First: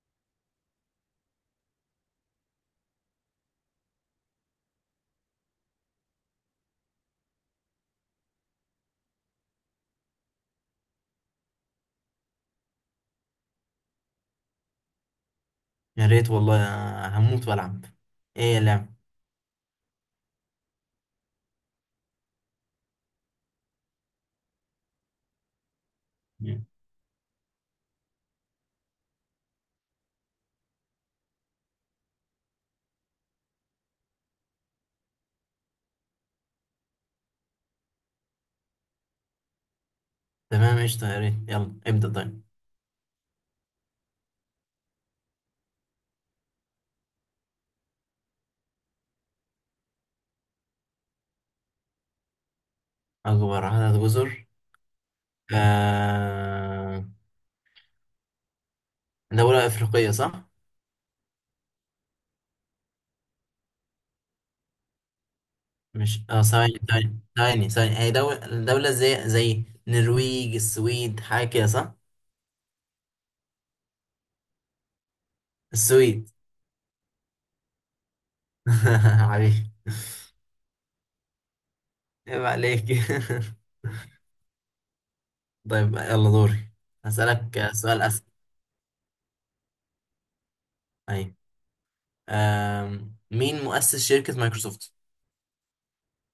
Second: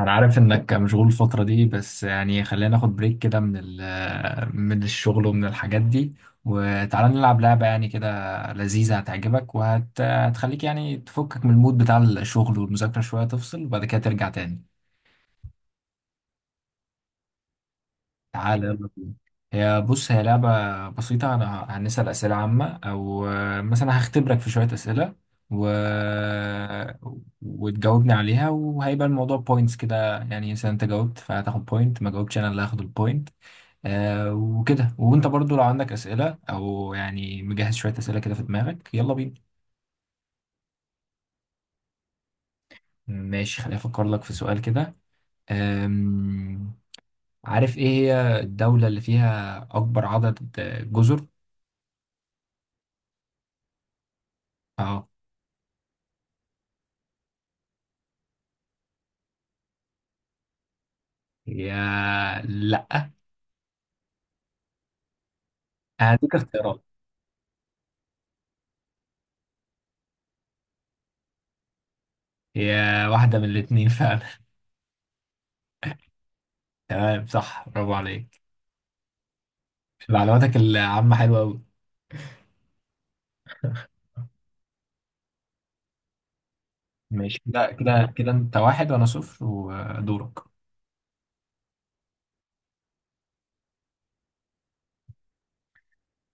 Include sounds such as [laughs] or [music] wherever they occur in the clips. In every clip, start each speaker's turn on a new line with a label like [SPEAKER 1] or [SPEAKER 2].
[SPEAKER 1] انا عارف انك مشغول الفترة دي، بس يعني خلينا ناخد بريك كده من الشغل ومن الحاجات دي. وتعالى نلعب لعبة يعني كده لذيذة، هتعجبك وهتخليك يعني تفكك من المود بتاع الشغل والمذاكرة شوية، تفصل وبعد كده ترجع تاني.
[SPEAKER 2] يا ريت والله. أنا هموت والعب. ايه
[SPEAKER 1] تعالى يلا
[SPEAKER 2] اللعب؟
[SPEAKER 1] بينا. هي بص هي لعبة بسيطة، أنا هنسأل أسئلة عامة أو مثلا هختبرك في شوية أسئلة و... وتجاوبني عليها، وهيبقى الموضوع بوينتس كده، يعني مثلا أنت جاوبت فهتاخد بوينت، ما جاوبتش أنا اللي هاخد البوينت. وكده. وانت برضو لو عندك اسئله او يعني مجهز شويه اسئله كده في دماغك، يلا بينا.
[SPEAKER 2] تمام قشطة، يا ريت، يلا ابدأ طيب.
[SPEAKER 1] ماشي، خليني افكر لك في سؤال كده. آم، عارف ايه هي الدوله اللي فيها اكبر عدد جزر؟
[SPEAKER 2] اكبر عدد جزر؟
[SPEAKER 1] اه.
[SPEAKER 2] آه... دولة افريقية صح؟
[SPEAKER 1] يا لا
[SPEAKER 2] مش
[SPEAKER 1] هديك
[SPEAKER 2] ثواني
[SPEAKER 1] اختيارات.
[SPEAKER 2] ثواني ثواني ثواني، هي دولة. دولة زي النرويج، السويد، حاجة كده صح؟
[SPEAKER 1] يا واحده من الاثنين فعلا.
[SPEAKER 2] السويد.
[SPEAKER 1] [laughs] تمام، صح، برافو عليك.
[SPEAKER 2] [laughs] عليك.
[SPEAKER 1] معلوماتك العامه حلوه قوي.
[SPEAKER 2] عيب عليك. [laughs]
[SPEAKER 1] [laughs]
[SPEAKER 2] طيب يلا دوري.
[SPEAKER 1] ماشي، كده
[SPEAKER 2] هسألك سؤال
[SPEAKER 1] كده
[SPEAKER 2] أسهل.
[SPEAKER 1] كده انت واحد وانا صفر، ودورك.
[SPEAKER 2] أيوة. مين مؤسس شركة مايكروسوفت؟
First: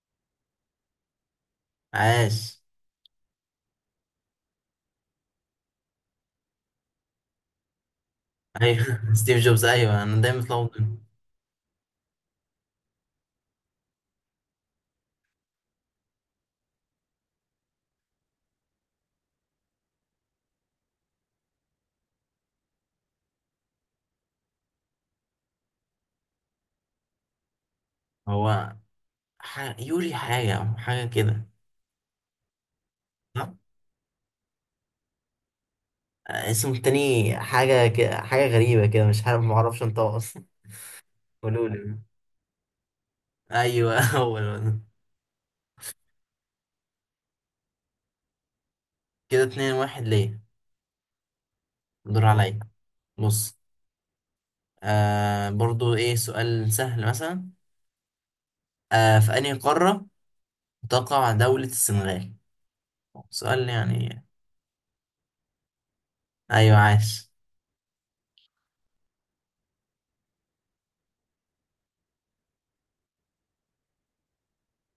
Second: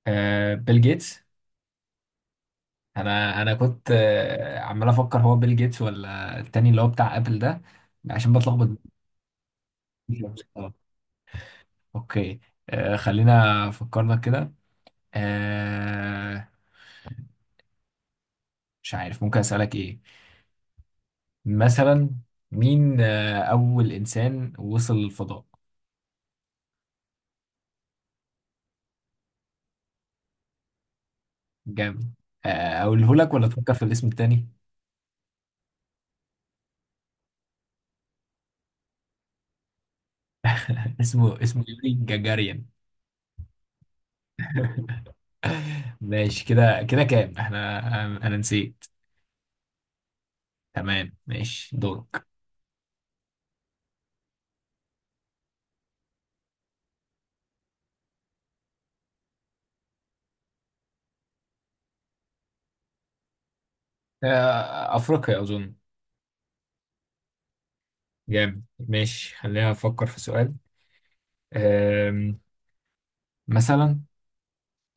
[SPEAKER 1] بيل جيتس.
[SPEAKER 2] عاش.
[SPEAKER 1] انا كنت عمال افكر هو بيل جيتس ولا التاني اللي هو بتاع ابل ده، عشان بتلخبط.
[SPEAKER 2] ايوه [laughs] ستيف جوبز، ايوه انا دايما
[SPEAKER 1] آه،
[SPEAKER 2] بتلخبط بينهم.
[SPEAKER 1] اوكي. خلينا فكرنا كده. آه، مش عارف ممكن اسالك ايه. مثلا مين اول انسان وصل للفضاء؟
[SPEAKER 2] هو يوري حاجه كده
[SPEAKER 1] جامد. اقوله لك ولا
[SPEAKER 2] صح؟
[SPEAKER 1] تفكر في الاسم التاني؟
[SPEAKER 2] اسمه التاني حاجه كده، حاجه غريبه كده، مش عارف، معرفش انطقه اصلا.
[SPEAKER 1] [laughs] اسمه
[SPEAKER 2] [laughs]
[SPEAKER 1] اسمه
[SPEAKER 2] قولوا
[SPEAKER 1] يوري
[SPEAKER 2] لي.
[SPEAKER 1] جاجاريان.
[SPEAKER 2] ايوه [laughs] هو الولد.
[SPEAKER 1] [laughs] ماشي، كده كده كام احنا؟ انا نسيت.
[SPEAKER 2] كده اتنين واحد ليه.
[SPEAKER 1] تمام ماشي،
[SPEAKER 2] دور
[SPEAKER 1] دورك.
[SPEAKER 2] عليا. بص، آه برضو، ايه سؤال سهل مثلا. آه، في انهي قاره تقع دوله السنغال؟ سؤال يعني.
[SPEAKER 1] أفريقيا أظن.
[SPEAKER 2] ايوه عاش.
[SPEAKER 1] جامد، ماشي، خلينا أفكر في سؤال. آم، مثلا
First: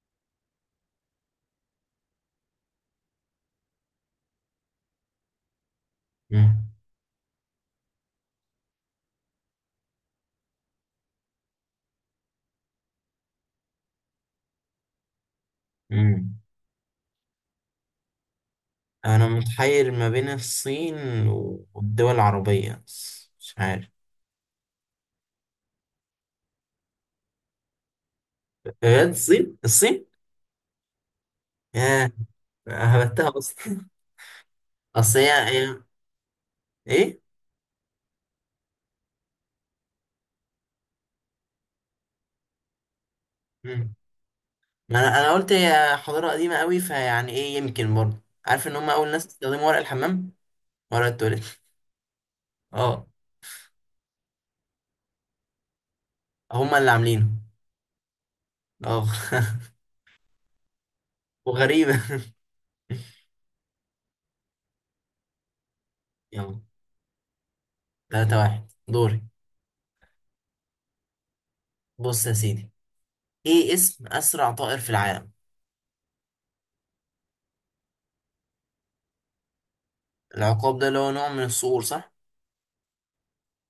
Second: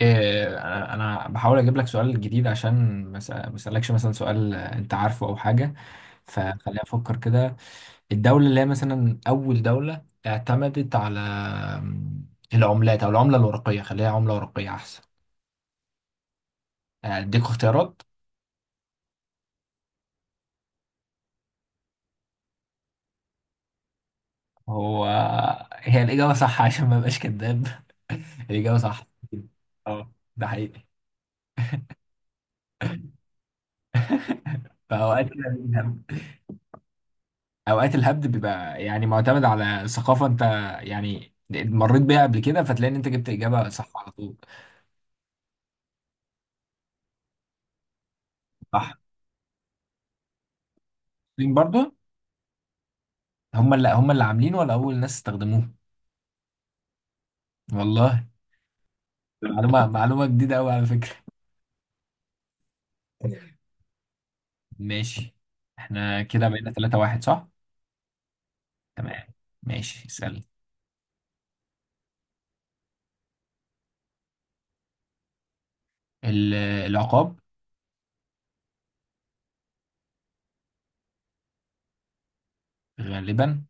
[SPEAKER 1] آه، أنا بحاول أجيب لك سؤال جديد عشان ما أسألكش مثلا سؤال أنت عارفه أو حاجة.
[SPEAKER 2] مم.
[SPEAKER 1] فخلينا أفكر كده. الدولة اللي هي مثلا أول دولة اعتمدت على العملات، أو العملة الورقية، خليها عملة ورقية أحسن.
[SPEAKER 2] مم.
[SPEAKER 1] أديك اختيارات.
[SPEAKER 2] أنا متحير ما بين الصين والدول العربية، مش عارف.
[SPEAKER 1] هو هي الإجابة صح عشان ما أبقاش كذاب. [laughs] الإجابة صح.
[SPEAKER 2] بجد الصين؟ الصين.
[SPEAKER 1] اه، ده حقيقي.
[SPEAKER 2] ياه، هبتها أصلا. [laughs] أصل
[SPEAKER 1] فأوقات
[SPEAKER 2] هي. هي-
[SPEAKER 1] الهبد
[SPEAKER 2] إيه.
[SPEAKER 1] أوقات الهبد بيبقى يعني معتمد على ثقافة. أنت يعني مريت بيها قبل كده فتلاقي إن أنت جبت إجابة صح
[SPEAKER 2] مم.
[SPEAKER 1] على طول.
[SPEAKER 2] ما أنا قلت هي حضارة قديمة أوي، فيعني إيه يمكن برضه. عارف إن هما
[SPEAKER 1] صح.
[SPEAKER 2] أول ناس استخدموا ورق الحمام، ورق التواليت.
[SPEAKER 1] مين برضو؟
[SPEAKER 2] أه.
[SPEAKER 1] هم اللي عاملين ولا أول ناس استخدموه؟
[SPEAKER 2] هما اللي عاملينه.
[SPEAKER 1] والله،
[SPEAKER 2] أه.
[SPEAKER 1] معلومة جديدة أوي على فكرة.
[SPEAKER 2] [laughs] وغريبة. [laughs]
[SPEAKER 1] ماشي. احنا كده
[SPEAKER 2] يلا،
[SPEAKER 1] بقينا 3-1 صح؟
[SPEAKER 2] تلاتة واحد دوري.
[SPEAKER 1] تمام، ماشي، اسأل.
[SPEAKER 2] بص يا سيدي، إيه اسم أسرع طائر في العالم؟
[SPEAKER 1] العقاب.
[SPEAKER 2] العقاب ده اللي هو نوع من الصقور صح؟
[SPEAKER 1] غالبا.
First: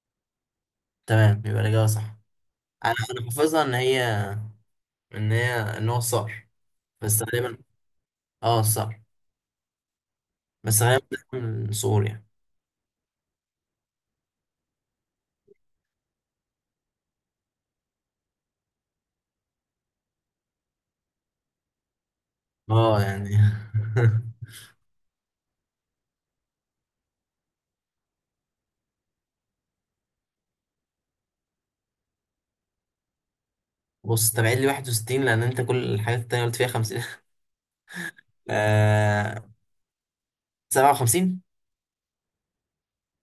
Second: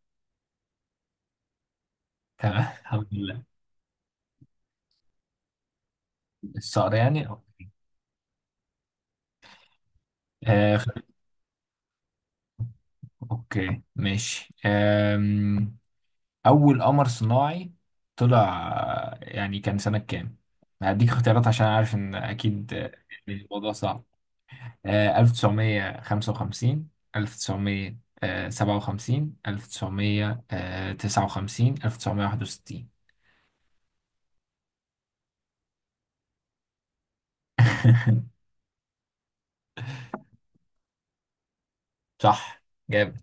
[SPEAKER 2] تمام، يبقى الإجابة صح.
[SPEAKER 1] تمام [laughs]
[SPEAKER 2] انا
[SPEAKER 1] الحمد
[SPEAKER 2] انا
[SPEAKER 1] لله.
[SPEAKER 2] حافظها ان هي، ان هو صقر.
[SPEAKER 1] الصقر
[SPEAKER 2] بس
[SPEAKER 1] يعني،
[SPEAKER 2] غالبا،
[SPEAKER 1] أوكي.
[SPEAKER 2] اه صقر.
[SPEAKER 1] آه،
[SPEAKER 2] بس غالبا بيكون صقور يعني.
[SPEAKER 1] اوكي ماشي. اول قمر صناعي طلع يعني كان سنة كام؟ هديك اختيارات عشان عارف ان اكيد
[SPEAKER 2] اه يعني.
[SPEAKER 1] الموضوع صعب. 1955، 1957، 1959، 1961.
[SPEAKER 2] [laughs] بص، تبعيد لي 61، لان انت كل الحاجات التانية قلت فيها 50. [laughs]
[SPEAKER 1] [laughs]
[SPEAKER 2] آه، 57.
[SPEAKER 1] صح. جامد.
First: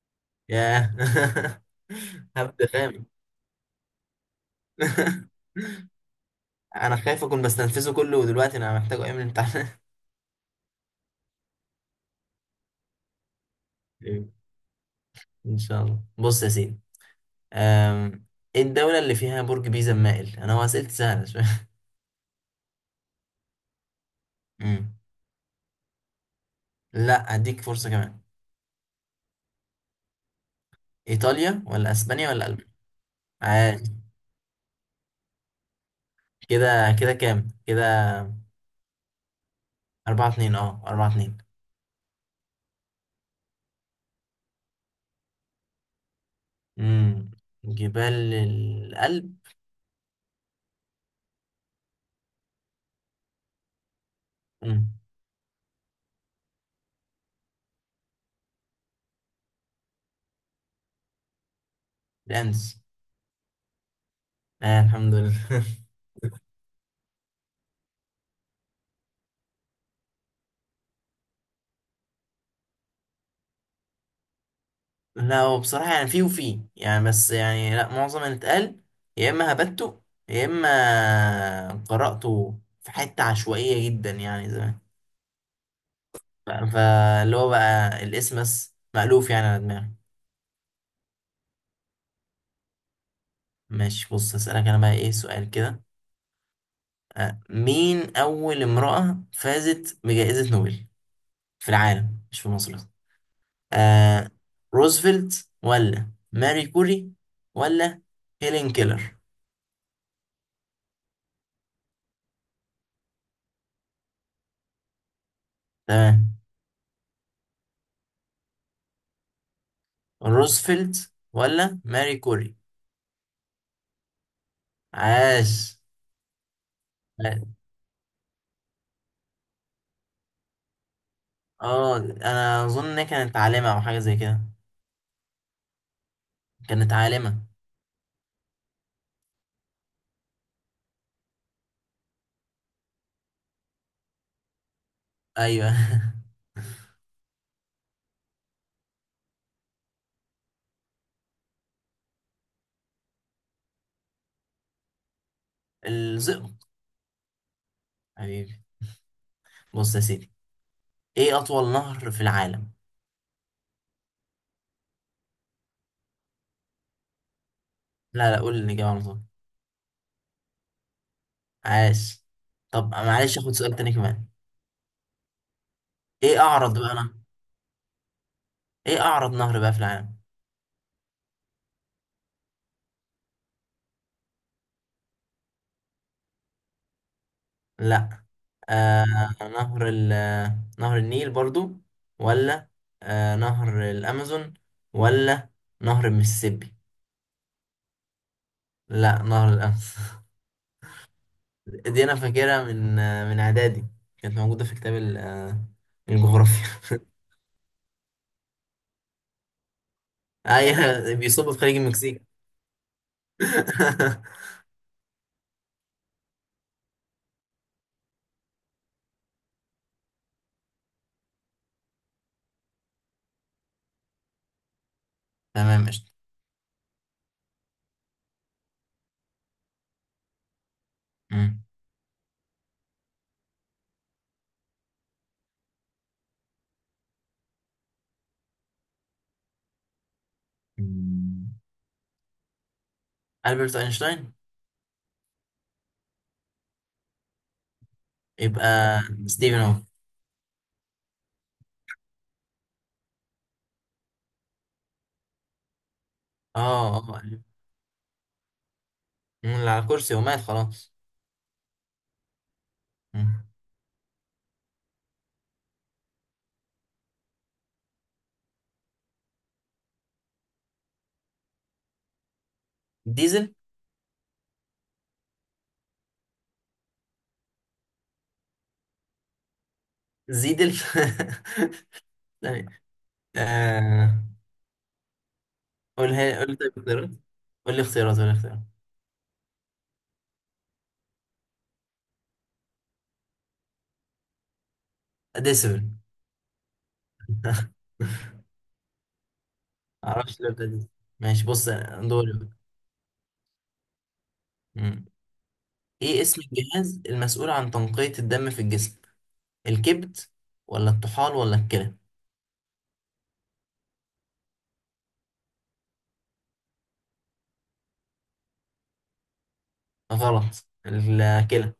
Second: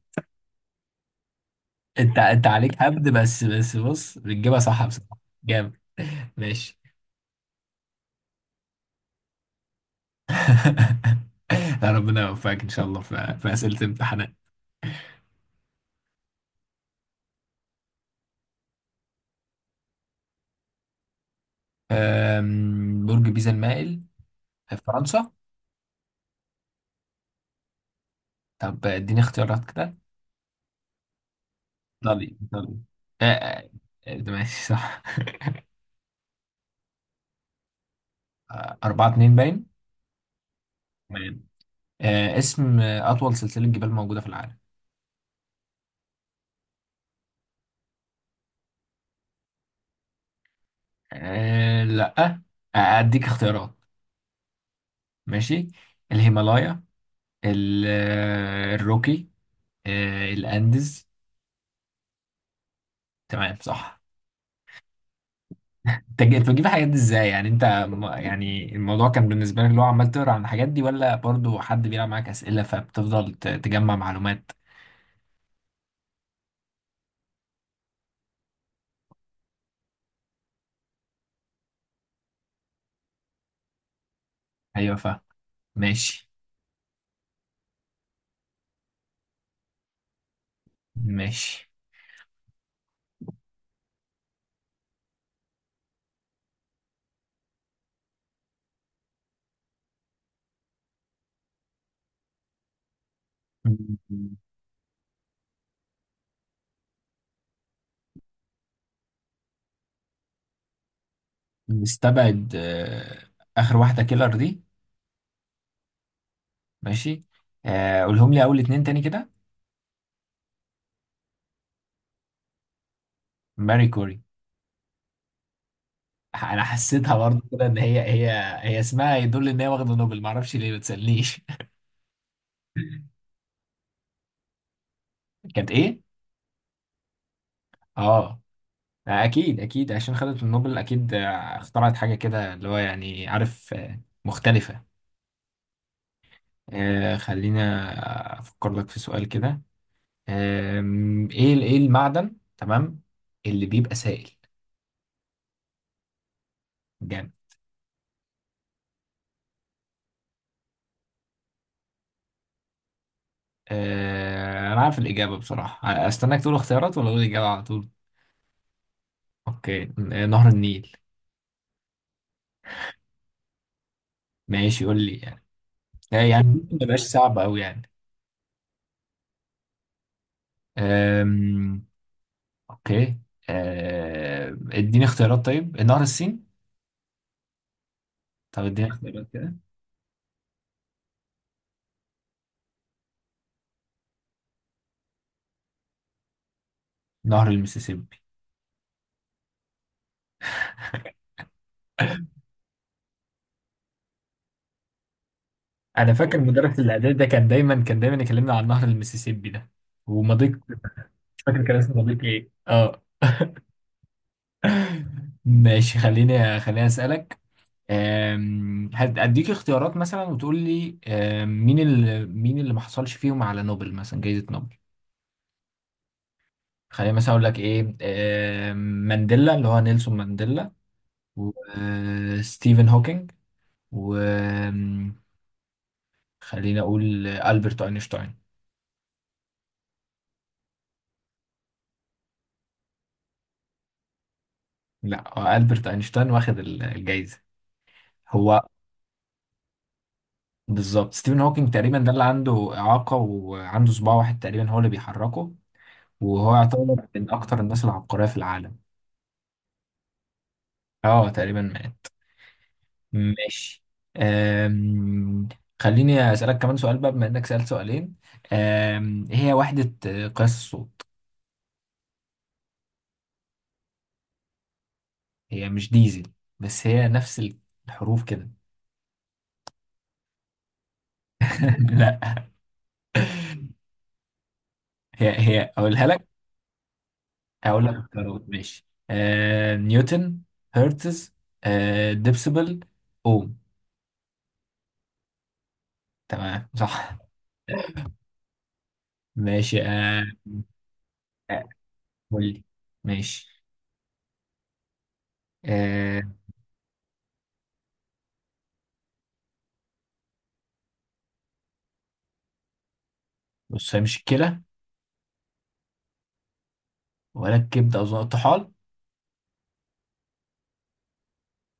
[SPEAKER 2] ياه. [laughs]
[SPEAKER 1] انت
[SPEAKER 2] هبد
[SPEAKER 1] عليك
[SPEAKER 2] خام.
[SPEAKER 1] هبد بس، بس بص بتجيبها صح بصراحة.
[SPEAKER 2] [laughs]
[SPEAKER 1] جامد. [laughs] ماشي.
[SPEAKER 2] انا خايف اكون بستنفذه كله ودلوقتي انا محتاجه ايام الامتحان.
[SPEAKER 1] [laughs] لا، ربنا يوفقك ان شاء الله في اسئله الامتحانات.
[SPEAKER 2] [laughs] ان شاء الله. بص يا سيدي، آم، ايه الدولة اللي فيها برج بيزا مائل؟ انا هو اسئلتي سهلة شوية. [laughs]
[SPEAKER 1] برج بيزا المائل؟
[SPEAKER 2] أمم.
[SPEAKER 1] فرنسا.
[SPEAKER 2] لا، اديك فرصة كمان.
[SPEAKER 1] طب اديني اختيارات كده.
[SPEAKER 2] ايطاليا ولا اسبانيا
[SPEAKER 1] ايطالي،
[SPEAKER 2] ولا المانيا؟
[SPEAKER 1] ايطالي. آه، آه،
[SPEAKER 2] عادي.
[SPEAKER 1] ماشي صح.
[SPEAKER 2] كده كده كام كده؟
[SPEAKER 1] أربعة اتنين باين.
[SPEAKER 2] أربعة اتنين، اه أربعة اتنين.
[SPEAKER 1] تمام. اسم أطول سلسلة جبال موجودة في العالم؟
[SPEAKER 2] امم. جبال الألب.
[SPEAKER 1] لأ. أديك اختيارات.
[SPEAKER 2] امم.
[SPEAKER 1] ماشي. الهيمالايا. الروكي. الأنديز.
[SPEAKER 2] الأندز.
[SPEAKER 1] تمام صح.
[SPEAKER 2] آه الحمد لله.
[SPEAKER 1] أنت بتجيب الحاجات دي ازاي؟ يعني يعني الموضوع كان بالنسبة لك اللي هو عمال تقرا عن الحاجات دي، ولا برضو حد بيلعب معاك أسئلة فبتفضل تجمع معلومات؟
[SPEAKER 2] [laughs] لا، هو بصراحة يعني فيه وفيه يعني، بس يعني لا، معظم اللي اتقال يا إما هبته، يا إما قرأته في حتة عشوائية جدا يعني زمان.
[SPEAKER 1] ايوه، فاهم. ماشي.
[SPEAKER 2] فاللي هو بقى الاسم بس مألوف يعني على دماغي.
[SPEAKER 1] ماشي.
[SPEAKER 2] ماشي، بص، هسألك أنا بقى إيه سؤال كده. مين أول امرأة فازت بجائزة نوبل في العالم، مش في مصر بس؟ آه،
[SPEAKER 1] م-
[SPEAKER 2] روزفلت ولا ماري كوري ولا هيلين كيلر؟
[SPEAKER 1] نستبعد آخر واحدة كيلر دي.
[SPEAKER 2] تمام.
[SPEAKER 1] ماشي. قولهم لي أول اتنين تاني كده.
[SPEAKER 2] روزفلت ولا ماري كوري؟
[SPEAKER 1] ماري كوري.
[SPEAKER 2] عاش.
[SPEAKER 1] [laughs] أنا حسيتها برضه كده إن هي. هي اسمها يدل إن هي واخدة نوبل، معرفش ليه ما تسألنيش. [laughs]
[SPEAKER 2] اه انا اظن انها كانت عالمة او حاجة زي كده.
[SPEAKER 1] كانت إيه؟
[SPEAKER 2] كانت عالمة.
[SPEAKER 1] آه، أكيد أكيد عشان خدت النوبل، أكيد اخترعت حاجة كده اللي هو يعني عارف مختلفة.
[SPEAKER 2] ايوه. [laughs]
[SPEAKER 1] خلينا أفكر لك في سؤال كده. إيه المعدن، تمام، اللي بيبقى سائل؟
[SPEAKER 2] الزئبق.
[SPEAKER 1] جامد.
[SPEAKER 2] حبيبي. بص يا سيدي، ايه اطول نهر في العالم؟
[SPEAKER 1] انا عارف الاجابه بصراحه، استناك تقول اختيارات ولا اقول الاجابه على طول؟
[SPEAKER 2] لا لا، قول الاجابة على طول.
[SPEAKER 1] اوكي نهر النيل.
[SPEAKER 2] عاش. طب معلش، اخد سؤال تاني كمان.
[SPEAKER 1] ماشي، قول لي يعني
[SPEAKER 2] ايه
[SPEAKER 1] يعني ممكن
[SPEAKER 2] اعرض
[SPEAKER 1] ما
[SPEAKER 2] بقى
[SPEAKER 1] يبقاش
[SPEAKER 2] انا،
[SPEAKER 1] صعب قوي يعني.
[SPEAKER 2] ايه اعرض نهر بقى في العالم؟
[SPEAKER 1] آم، اوكي. اديني اختيارات طيب، نهر السين؟
[SPEAKER 2] لا.
[SPEAKER 1] طب اديني
[SPEAKER 2] آه،
[SPEAKER 1] اختيارات كده.
[SPEAKER 2] نهر ال نهر النيل برضو، ولا نهر الامازون، ولا نهر المسيسيبي؟
[SPEAKER 1] نهر المسيسيبي.
[SPEAKER 2] لا، نهر الامازون. [laughs] دي انا فاكرها من من اعدادي. كانت موجوده في كتاب
[SPEAKER 1] انا فاكر مدرس
[SPEAKER 2] الجغرافيا.
[SPEAKER 1] الاعداد ده كان دايما يكلمنا عن نهر المسيسيبي ده،
[SPEAKER 2] [laughs]
[SPEAKER 1] ومضيق.
[SPEAKER 2] ايوه،
[SPEAKER 1] مش
[SPEAKER 2] بيصب في
[SPEAKER 1] فاكر كان
[SPEAKER 2] خليج
[SPEAKER 1] اسمه
[SPEAKER 2] المكسيك.
[SPEAKER 1] مضيق ايه، اه.
[SPEAKER 2] [laughs]
[SPEAKER 1] [laughs] ماشي، خليني اسالك. هديك اختيارات مثلا وتقول لي، مين اللي ما حصلش فيهم على نوبل، مثلا جائزة نوبل.
[SPEAKER 2] تمام قشطة.
[SPEAKER 1] خلينا مثلا اقول لك ايه. أم، مانديلا اللي هو نيلسون مانديلا،
[SPEAKER 2] مم.
[SPEAKER 1] وستيفن هوكينج، وخلينا اقول ألبرت اينشتاين.
[SPEAKER 2] مم. ألبرت أينشتاين.
[SPEAKER 1] لا، هو ألبرت اينشتاين واخد الجائزة. هو
[SPEAKER 2] يبقى ستيفن هوكينج.
[SPEAKER 1] بالظبط ستيفن هوكينج. تقريبا ده اللي عنده إعاقة وعنده صباع واحد تقريبا هو اللي بيحركه، وهو
[SPEAKER 2] اه
[SPEAKER 1] يعتبر
[SPEAKER 2] اه،
[SPEAKER 1] من اكتر الناس العبقرية في العالم.
[SPEAKER 2] اللي على كرسي ومات خلاص.
[SPEAKER 1] اه، تقريبا مات.
[SPEAKER 2] مم.
[SPEAKER 1] ماشي. أم... خليني أسألك كمان سؤال بقى بما إنك سألت سؤالين. إيه هي وحدة قياس الصوت؟
[SPEAKER 2] ديزل.
[SPEAKER 1] هي مش ديزل، بس هي نفس الحروف كده.
[SPEAKER 2] زيد الف.
[SPEAKER 1] [laughs]
[SPEAKER 2] [laughs]
[SPEAKER 1] لا.
[SPEAKER 2] ثانية. آه...
[SPEAKER 1] هي أقولها لك.
[SPEAKER 2] قولها، قول لي طيب اختيارات. قول لي
[SPEAKER 1] هقول لك
[SPEAKER 2] اختيارات. قول لي
[SPEAKER 1] اختيارات،
[SPEAKER 2] اختيارات.
[SPEAKER 1] ماشي نيوتن، هرتز، ديبسيبل، أوم.
[SPEAKER 2] ديسبل.
[SPEAKER 1] تمام صح.
[SPEAKER 2] [laughs]
[SPEAKER 1] ماشي
[SPEAKER 2] معرفش ليه بتاع ديسبل. ماشي
[SPEAKER 1] آه،
[SPEAKER 2] بص، دوري
[SPEAKER 1] قول لي،
[SPEAKER 2] بقى.
[SPEAKER 1] ماشي
[SPEAKER 2] مم. ايه
[SPEAKER 1] أه...
[SPEAKER 2] اسم الجهاز المسؤول عن تنقية الدم في الجسم؟ الكبد ولا الطحال ولا الكلى؟
[SPEAKER 1] بص هي مش الكلى، ولا الكبدة، أظن الطحال.
[SPEAKER 2] غلط، الكلى.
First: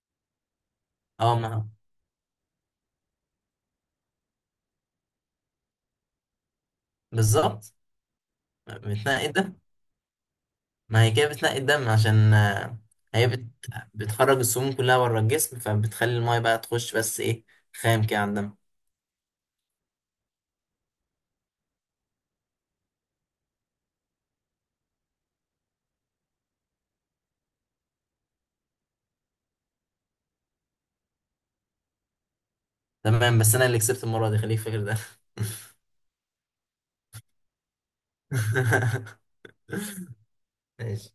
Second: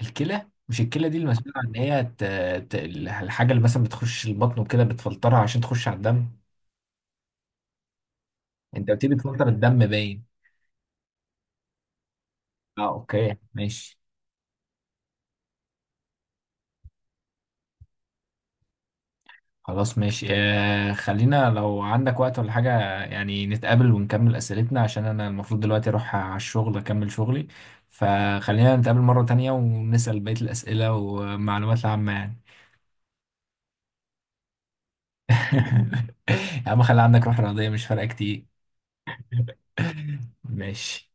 [SPEAKER 1] الكلى، مش الكلى دي
[SPEAKER 2] اه
[SPEAKER 1] المسؤولة عن
[SPEAKER 2] ما.
[SPEAKER 1] ان هي الحاجة اللي مثلا بتخش البطن وكده بتفلترها عشان تخش على الدم.
[SPEAKER 2] بالظبط.
[SPEAKER 1] انت قلت لي بتفلتر
[SPEAKER 2] متنقي.
[SPEAKER 1] الدم باين.
[SPEAKER 2] ما هي كده بتنقي الدم عشان
[SPEAKER 1] اه،
[SPEAKER 2] هي
[SPEAKER 1] اوكي ماشي.
[SPEAKER 2] بتخرج السموم كلها بره الجسم، فبتخلي المايه بقى تخش بس ايه، خام كده على الدم.
[SPEAKER 1] خلاص، ماشي خلينا لو عندك وقت ولا حاجة يعني، نتقابل ونكمل أسئلتنا عشان أنا المفروض دلوقتي أروح على الشغل أكمل شغلي. فخلينا نتقابل مرة تانية ونسأل بقية الأسئلة والمعلومات العامة يعني.
[SPEAKER 2] تمام، بس انا اللي كسبت المره دي، خليك فاكر ده.
[SPEAKER 1] [laughs] يا عم خلي عندك روح رياضية، مش فارقة كتير. [laughs]
[SPEAKER 2] [laughs]
[SPEAKER 1] ماشي.
[SPEAKER 2] ماشي.